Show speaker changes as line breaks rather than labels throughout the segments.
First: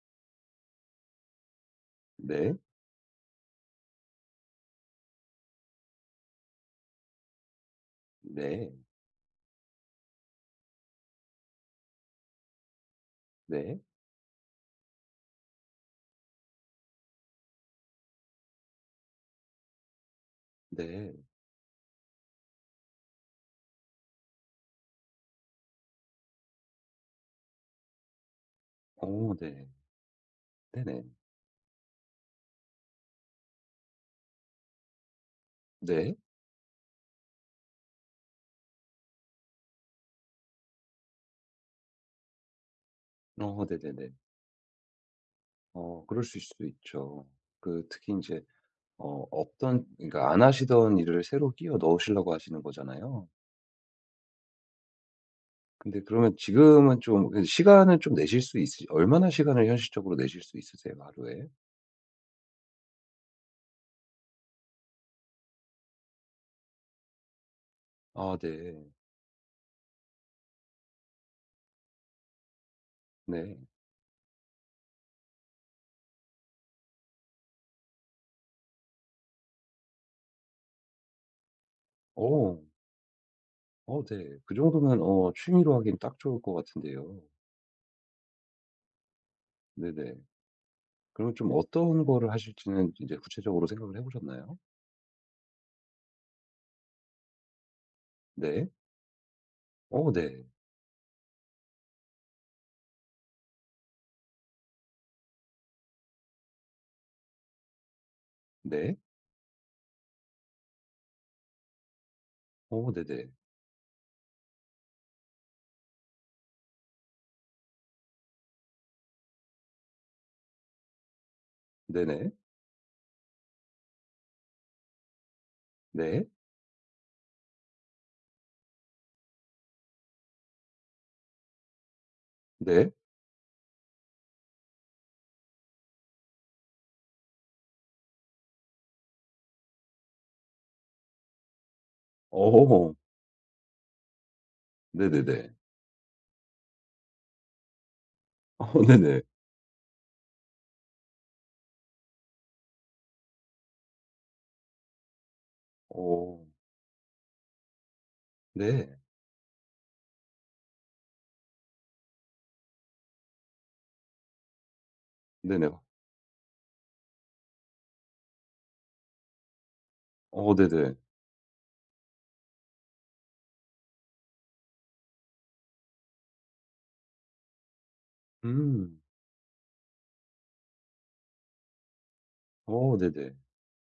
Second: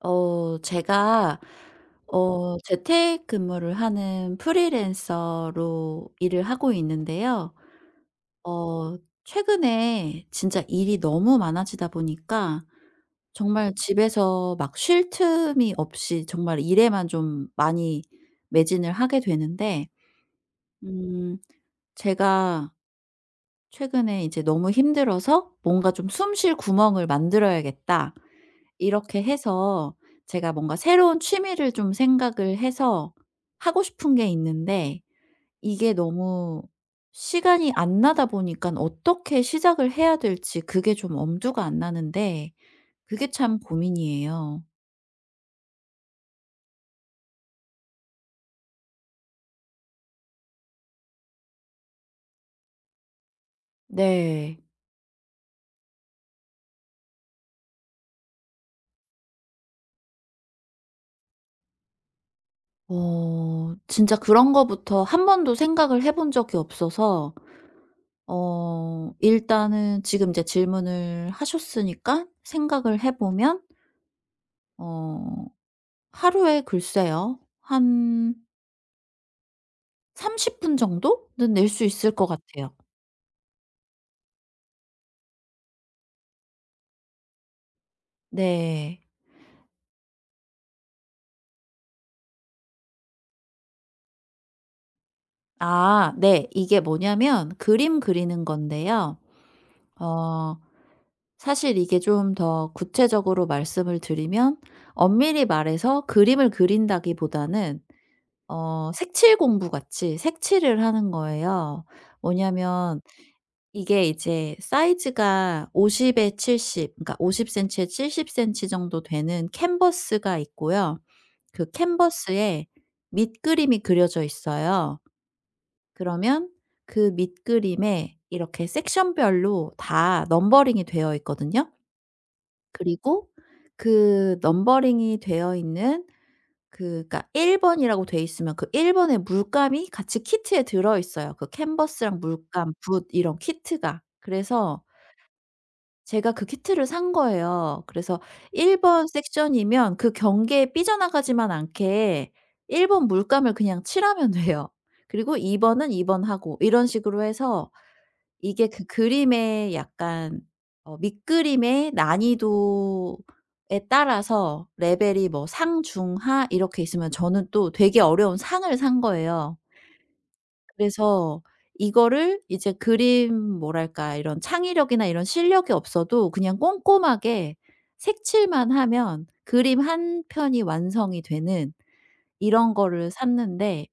제가
네.
재택근무를 하는 프리랜서로 일을 하고 있는데요.
네.
어 최근에 진짜 일이 너무 많아지다 보니까 정말
네.
집에서 막 쉴 틈이 없이 정말 일에만 좀 많이 매진을 하게 되는데
네.
음 제가 최근에 이제 너무 힘들어서 '뭔가 좀 숨쉴 구멍을 만들어야겠다.' 이렇게
네.
해서 제가 뭔가
네네.
새로운 취미를 좀 생각을 해서 하고 싶은 게 있는데 이게
네.
너무 시간이 안 나다 보니까 어떻게 시작을 해야 될지 그게 좀 엄두가 안 나는데 그게 참
네네네.
고민이에요.
그럴 수있을 수도 있죠. 그 특히 이제 없던 그러니까 안 하시던 일을 새로 끼워 넣으시려고 하시는 거잖아요.
네.
근데 그러면 지금은 좀 그 시간을 좀 내실 수 있으 얼마나 시간을 현실적으로 내실 수 있으세요 하루에?
진짜 그런 거부터 한 번도 생각을 해본 적이 없어서
아 네.
일단은 지금 이제 질문을 하셨으니까 생각을 해
네.
보면 어 하루에 글쎄요. 한 30분 정도는 낼 수 있을 것
어.
같아요.
네. 그 정도면 취미로 하긴 딱 좋을 것 같은데요.
네.
네네. 그럼 좀 어떤 거를 하실지는 이제 구체적으로 생각을 해 보셨나요?
아 네. 이게 뭐냐면 그림 그리는
네.
건데요.
네.
어 사실 이게 좀 더 구체적으로 말씀을 드리면 엄밀히 말해서 그림을 그린다기보다는
네.
색칠 공부 같이 색칠을 하는 거예요. 뭐냐면
네네.
이게 이제 사이즈가 50에 70, 그러니까 50 센티에 70 센티 정도 되는 캔버스가 있고요. 그
네네.
캔버스에 밑그림이 그려져 있어요.
네.
그러면 그 밑그림에 이렇게 섹션별로 다 넘버링이 되어 있거든요.
네.
그리고 그 넘버링이 되어 있는 그 그니까 1 번이라고 돼 있으면 그 1 번의 물감이 같이 키트에 들어 있어요. 그 캔버스랑 물감,
어.
붓 이런 키트가. 그래서
네네네.
제가 그 키트를 산 거예요. 그래서 1번
네네.
섹션이면 그 경계에 삐져나가지만 않게 1번 물감을 그냥 칠하면 돼요. 그리고 2 번은 2번
어.
하고 이런 식으로 해서 이게 그
네.
그림의 약간 밑그림의 난이도에 따라서 레벨이 뭐
네네.
상, 중, 하 이렇게 있으면 저는 또 되게 어려운 상을 산 거예요.
네네.
그래서 이거를 이제 그림 뭐랄까 이런 창의력이나 이런 실력이 없어도 그냥 꼼꼼하게 색칠만
음.
하면 그림 한 편이 완성이 되는 이런 거를
네네.
샀는데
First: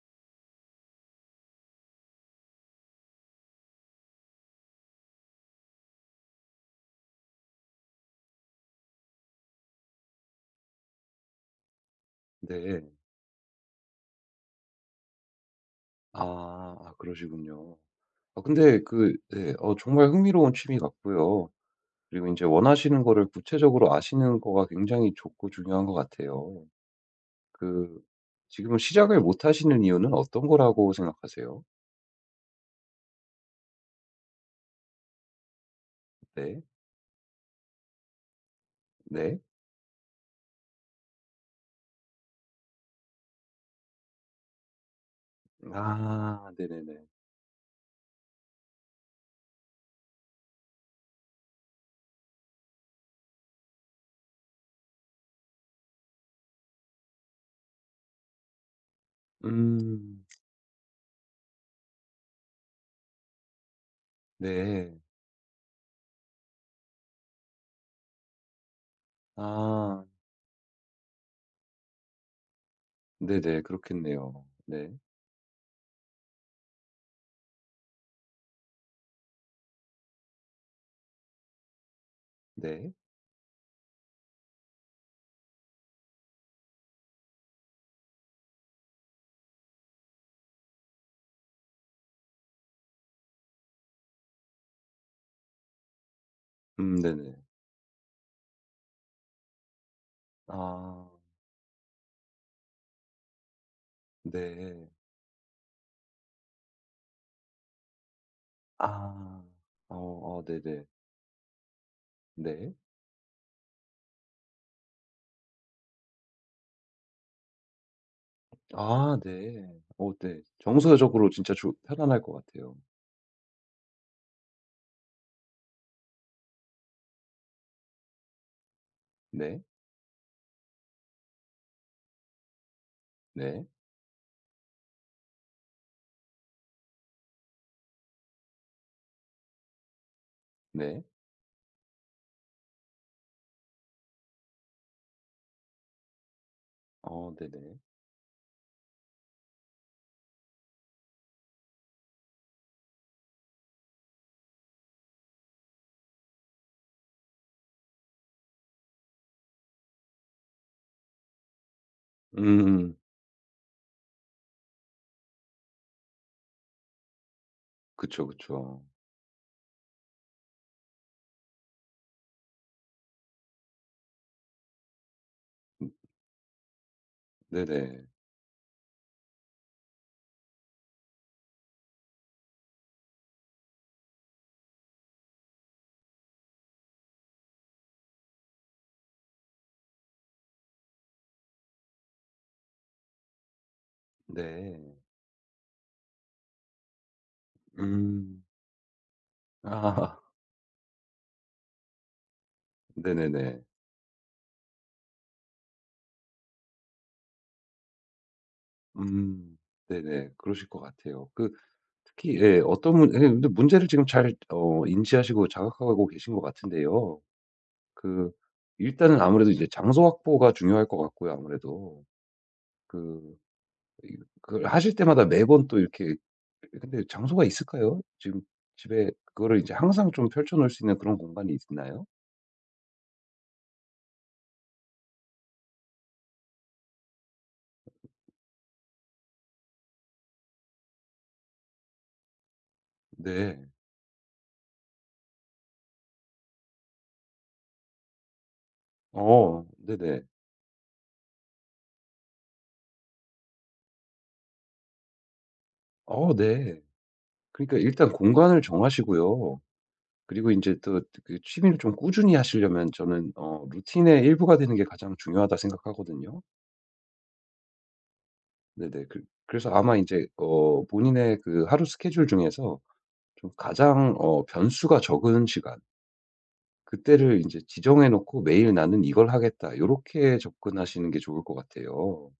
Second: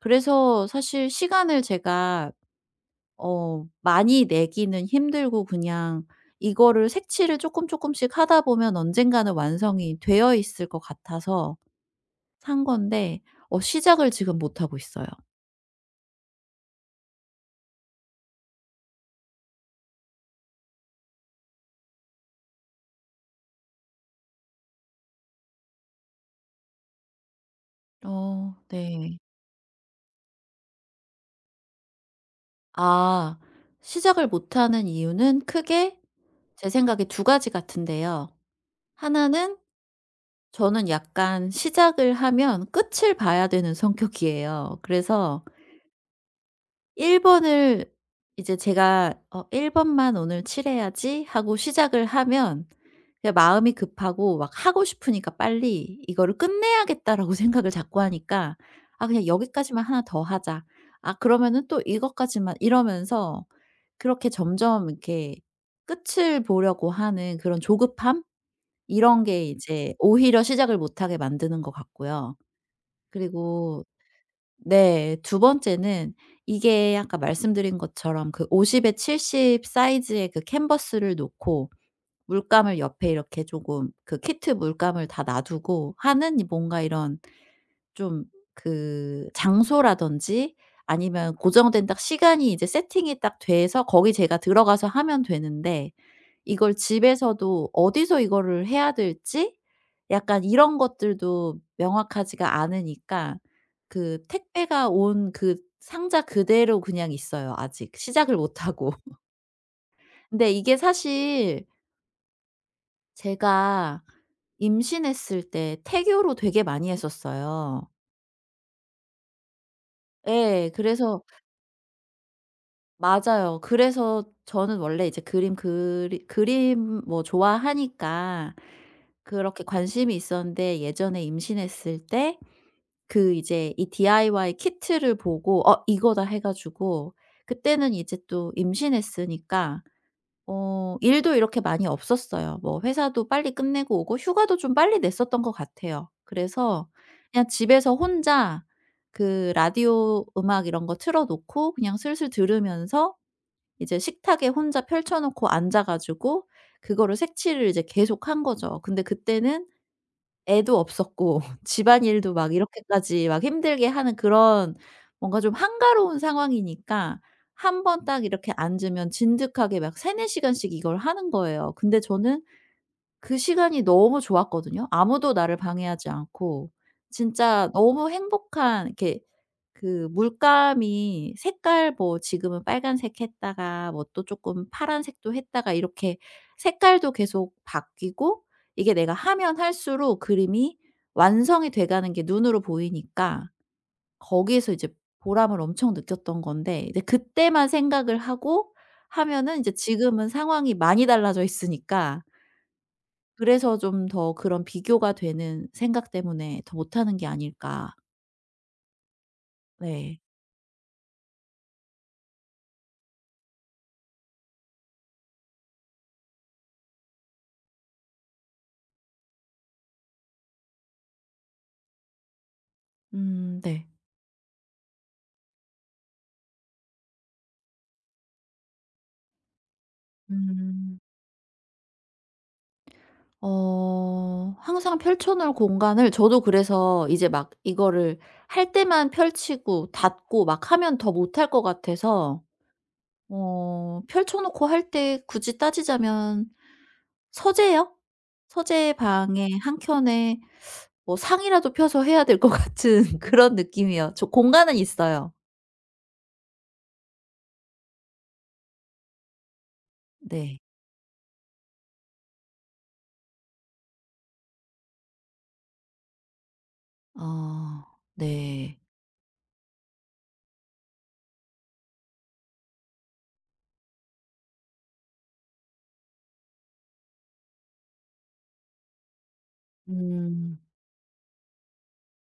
그래서 사실 시간을 제가 많이 내기는 힘들고 그냥 이거를 색칠을 쪼끔 쪼끔씩 하다 보면 언젠가는 완성이 되어 있을 것 같아서 산
네.
건데 시작을 지금 못 하고 있어요.
아. 아 그러시군요. 아 근데 그 네. 정말 흥미로운 취미 같고요. 그리고 이제 원하시는 거를 구체적으로 아시는 거가 굉장히 좋고 중요한 것 같아요. 그 지금은
네.
시작을 못 하시는 이유는 어떤 거라고 생각하세요?
아. 시작을 못하는 이유는 크게
네.
제 생각에 두 가지 같은데요.
네.
하나는 저는 약간 시작을 하면 끝을 봐야 되는 성격이에요. 그래서
아 네네네.
1 번을 이제 제가 '어 1 번만 오늘 칠해야지.' 하고 시작을 하면 그냥 마음이 급하고 막 하고 싶으니까 빨리 '이거를 끝내야겠다.'라고 생각을 자꾸 하니까 '아 그냥 여기까지만 하나 더
음.
하자. 아 그러면은 또 이것까지만.' 이러면서 그렇게 점점
네.
이렇게 끝을 보려고 하는 그런 조급함? 이런 게 이제
아.
오히려 시작을 못하게 만드는 것 같고요.
네네.
그리고
그렇겠네요. 네.
네. 두 번째는 이게 아까 말씀드린 것처럼 그 50에 70 사이즈의 그 캔버스를 놓고 물감을
네.
옆에 이렇게 조금 그 키트 물감을 다 놔두고 하는 이 뭔가 이런 좀 그 장소라든지 아니면 고정된 딱 시간이 이제 세팅이 딱 돼서 거기 제가 들어가서 하면 되는데 이걸
네네.
집에서도 어디서 이거를 해야 될지 약간 이런
아.
것들도 명확하지가 않으니까 그
네.
택배가 온 그 상자 그대로 그냥 있어요 아직. 시작을 못 하고.
아. 어어
근데 이게
네네.
사실
네.
제가 임신했을 때 태교로 되게 많이 했었어요.
아 네. 네.
예. 그래서
정서적으로 진짜 좋 편안할 것 같아요.
맞아요. 그래서 저는 원래 이제 그림 뭐 좋아하니까
네.
그렇게 관심이 있었는데 예전에 임신했을 때 그
네.
이제 이 DIY 키트를 보고 '어 이거다.' 해 가지고 그때는 이제 또 임신했으니까
네.
일도 이렇게 많이 없었어요. 뭐 회사도 빨리 끝내고 오고 휴가도 좀 빨리 냈었던 것 같아요. 그래서 그냥
네네.
집에서 혼자 그 라디오 음악 이런 거 틀어 놓고 그냥 슬슬 들으면서 이제 식탁에 혼자 펼쳐 놓고 앉아 가지고 그거를 색칠을 이제 계속한 거죠. 근데 그때는 애도 없었고 집안일도 막
음음.
이렇게까지 막 힘들게 하는 그런 뭔가 좀 한가로운 상황이니까 한 번
그쵸,
딱 이렇게
그쵸.
앉으면 진득하게 막 세네 시간씩 이걸 하는 거예요. 근데 저는 그 시간이 너무 좋았거든요. 아무도 나를
음
방해하지 않고 진짜
네네.
너무 행복한 이렇게 그 물감이 색깔 뭐 지금은 빨간색 했다가 뭐 또 조금 파란색도 했다가 이렇게 색깔도 계속 바뀌고 이게 내가 하면 할수록 그림이 완성이 돼 가는 게 눈으로 보이니까 거기에서 이제
네.
보람을 엄청 느꼈던 건데 이제 그때만 생각을
음.
하고 하면은 이제
아.
지금은 상황이 많이 달라져 있으니까
네네네.
그래서 좀 더 그런 비교가 되는 생각 때문에 더 못하는 게 아닐까.
음.
네.
네네. 그러실 것 같아요. 그 특히 어떤 문 예 근데 문제를 지금 잘 인지하시고 자각하고 계신 것 같은데요. 그 일단은 아무래도 이제 장소 확보가 중요할 것 같고요 아무래도. 그
네.
이 그걸 하실 때마다 매번 또 이렇게 근데 장소가 있을까요? 지금 집에 그거를 이제 항상 좀 펼쳐 놓을 수 있는
음.
그런 공간이 있나요?
항상 펼쳐 놓을 공간을 저도 그래서 이제 막 이거를 할 때만 펼치고 닫고 막 하면 더 못할 것 같아서
네.
펼쳐 놓고 할 때 굳이 따지자면 서재요? 서재 방의
네네.
한켠에 뭐 상이라도 펴서 해야 될 것 같은 그런 느낌이요. 저 공간은 있어요.
네. 그러니까 일단 공간을 정하시고요. 그리고 이
네.
제 또 그 취미를 좀 꾸준히 하시려면 저는 루틴의 일부가 되는 게 가장 중요하다 생각하거든요.
아 네.
네네. 그 그래서 아마 이제 본인의 그 하루 스케줄 중에서 좀 가장 변수가 적은 시간 그때를 이제 지정해 놓고 '매일 나는 이걸 하겠다.' 요렇게
음
접근하시는 게 좋을 것 같아요.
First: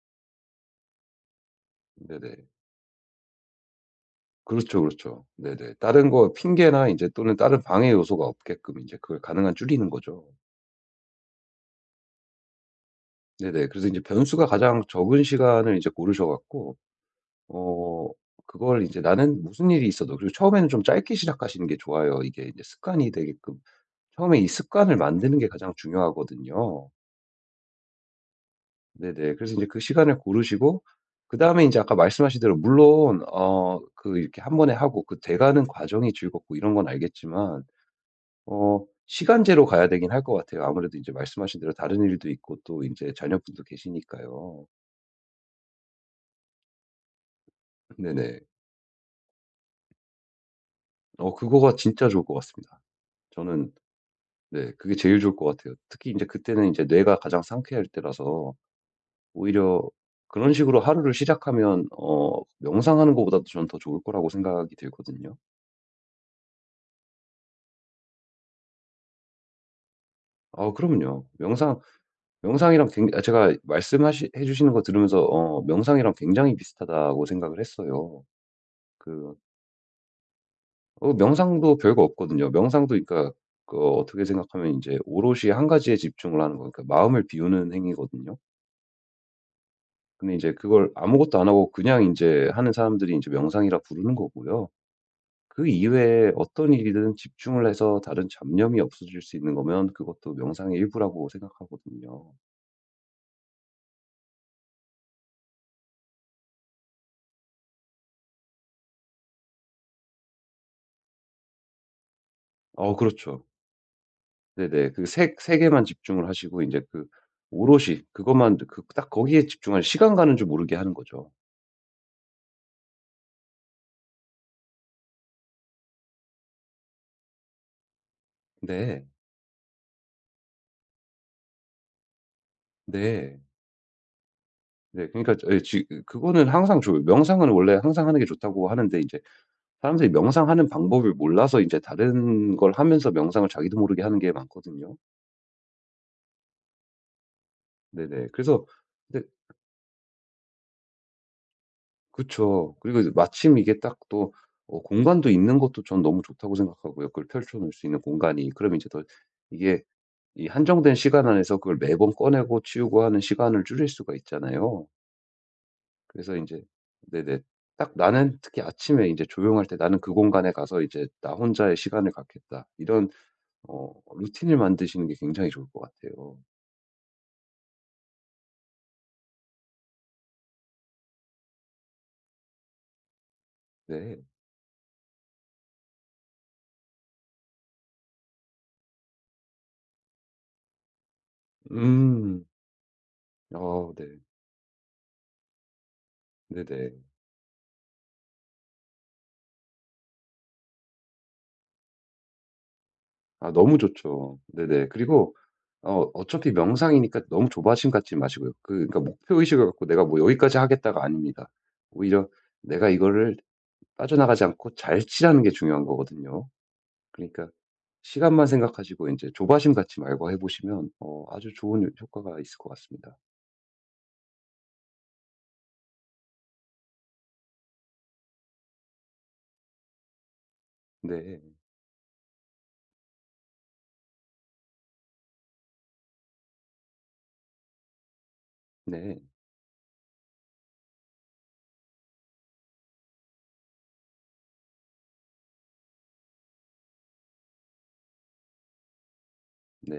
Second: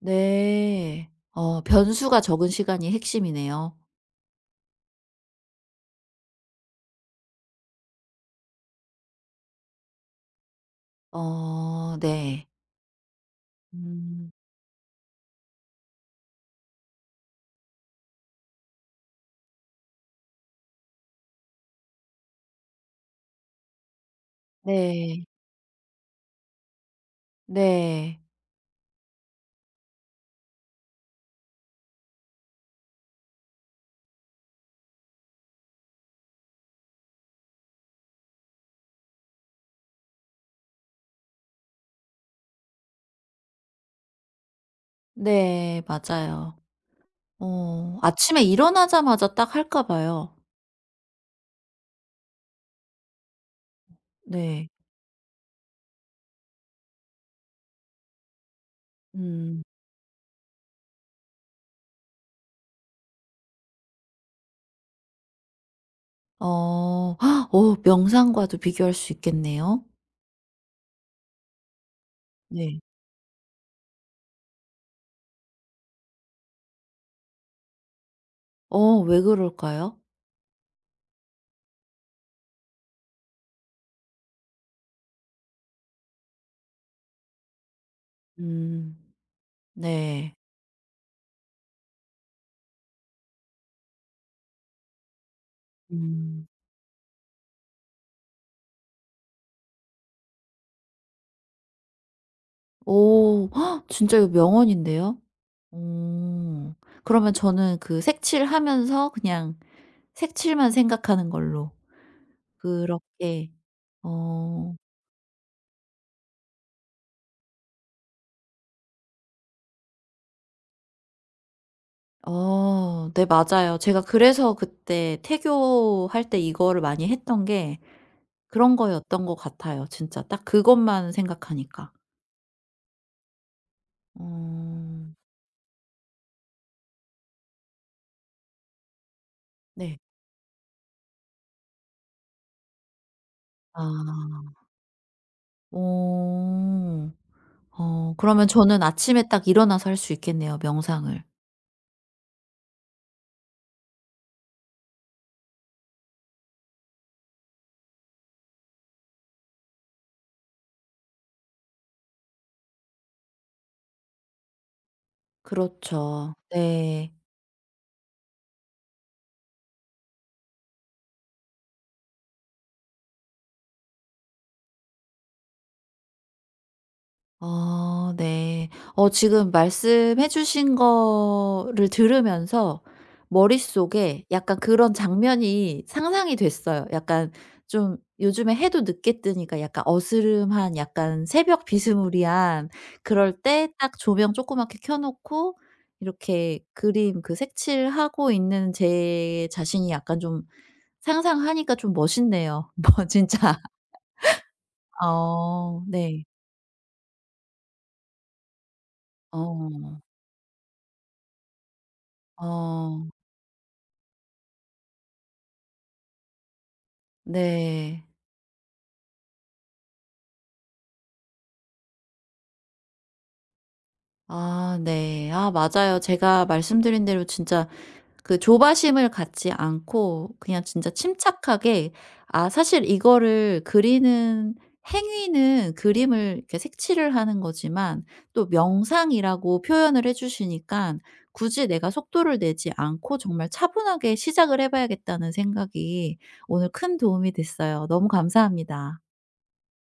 네. 변수가
네네.
적은 시간이 핵심이네요.
그렇죠, 그렇죠. 네네. 다른 거 핑계나 이제 또는 다른 방해 요소가 없게끔 이제 그걸 가능한 줄이는 거죠.
네.
네네. 그래서 이제
음.
변수가 가장 적은 시간을 이제 고르셔 갖고 어 그걸 이제 나는 무슨 일이 있어도 그리고 처음에는 좀 짧게 시작하시는 게 좋아요. 이게 이제 습관이 되게끔. 처음에 이 습관을
네.
만드는 게 가장 중요하거든요.
네.
네네. 그래서 이제 그 시간을 고르시고 그다음에 이제 아까 말씀하신 대로 물론 그 이렇게 한 번에 하고 그 돼가는 과정이 즐겁고 이런 건 알겠지만 시간제로 가야 되긴 할 것 같아요. 아무래도 이제 말씀하신 대로 다른 일도 있고 또 이제 자녀분도 계시니까요.
네. 맞아요.
네네.
아침에 일어나자마자 딱 할까 봐요.
그거가 진짜 좋을 것 같습니다. 저는
네.
네. 그게 제일 좋을 것 같아요. 특히 이제 그때는 이제 뇌가 가장 상쾌할 때라서
음.
오히려 그런 식으로 하루를 시작하면 명상하는 것보다도 저는 더 좋을 거라고 생각이 들거든요.
어. 명상과도 비교할 수 있겠네요.
아 그럼요.
네.
명상이랑 굉 아 제가 말씀하시 해 주시는 거 들으면서 명상이랑 굉장히 비슷하다고 생각을 했어요.
왜
그
그럴까요?
명상도 별거 없거든요. 명상도 그러니까 그 어떻게 생각하면 이제 오롯이 한 가지에 집중을 하는 거니까 마음을 비우는 행위거든요.
음.
근데
네.
이제 그걸 아무것도 안 하고 그냥 이제 하는 사람들이 이제 명상이라 부르는 거고요. 그 이외에
음.
어떤 일이든 집중을 해서 다른 잡념이 없어질 수 있는 거면 그것도 명상의 일부라고 생각하거든요.
오, 진짜 이거 명언인데요. 어. 그러면 저는 그 색칠하면서 그냥 색칠만 생각하는 걸로.
그렇죠.
그렇게. 어.
네네. 그색세 개만 집중을 하시고 이제 그 오롯이 그것만 그 딱 거기에 집중할 시간 가는 줄 모르게 하는 거죠.
네. 맞아요. 제가 그래서 그때 태교할 때 이거를 많이 했던 게 그런
네.
거였던 것 같아요. 진짜 딱 그것만 생각하니까.
네.
어
네. 그러니까 저 예 지 그거는 항상 좋아요. 명상은 원래 항상 하는 게 좋다고 하는데 이제
네.
사람들이 명상하는 방법을 몰라서 이제 다른 걸 하면서 명상을 자기도 모르게 하는 게
아.
많거든요.
오,
네네.
그러면
그래서
저는
근데
아침에 딱 일어나서 할 수 있겠네요, 명상을.
그쵸. 그리고 이제 마침 이게 딱 또 공간도 있는 것도 전 너무 좋다고 생각하고요. 그걸 펼쳐 놓을 수 있는 공간이. 그럼 이제 더 이게 이 한정된 시간 안에서 그걸 매번 꺼내고 치우고 하는 시간을 줄일 수가 있잖아요.
그렇죠.
그래서 이제
네.
네네. 딱 나는 특히 아침에 이제 조용할 때 '나는 그 공간에 가서 이제 나 혼자의 시간을 갖겠다.' 이런 루틴을 만드시는 게 굉장히 좋을 것 같아요.
네. 지금 말씀해 주신 거를 들으면서
네.
머릿속에 약간 그런 장면이 상상이 됐어요. 약간 좀 요즘에 해도 늦게 뜨니까 약간 어스름한 약간 새벽
음.
비스무리한 그럴 때 딱
네.
조명 조그맣게 켜 놓고 이렇게
네네.
그림 그 색칠하고 있는 제 자신이 약간 좀 상상하니까 좀 멋있네요. 뭐
아
진짜.
너무 좋죠. 네네. 그리고
네.
어차피 명상이니까 너무 조바심 갖지 마시고요. 그 그러니까 목표 의식을 갖고
어.
'내가 뭐 여기까지 하겠다.'가 아닙니다. 오히려 내가
어.
이거를 빠져나가지 않고 잘 치라는 게 중요한 거거든요. 그러니까
네.
시간만 생각하시고 이제 조바심 갖지 말고 해 보시면 아주 좋은 효과가 있을 것 같습니다.
아 네. 아 맞아요. 제가 말씀드린 대로 진짜 그 조바심을 갖지 않고 그냥 진짜
네.
침착하게, 아 사실 이거를 그리는 행위는 그림을 이렇게 색칠을 하는 거지만 또
네.
명상이라고 표현을 해주시니까 굳이 내가 속도를 내지 않고 정말 차분하게 시작을 해 봐야겠다는 생각이 오늘 큰 도움이 됐어요. 너무 감사합니다.
네.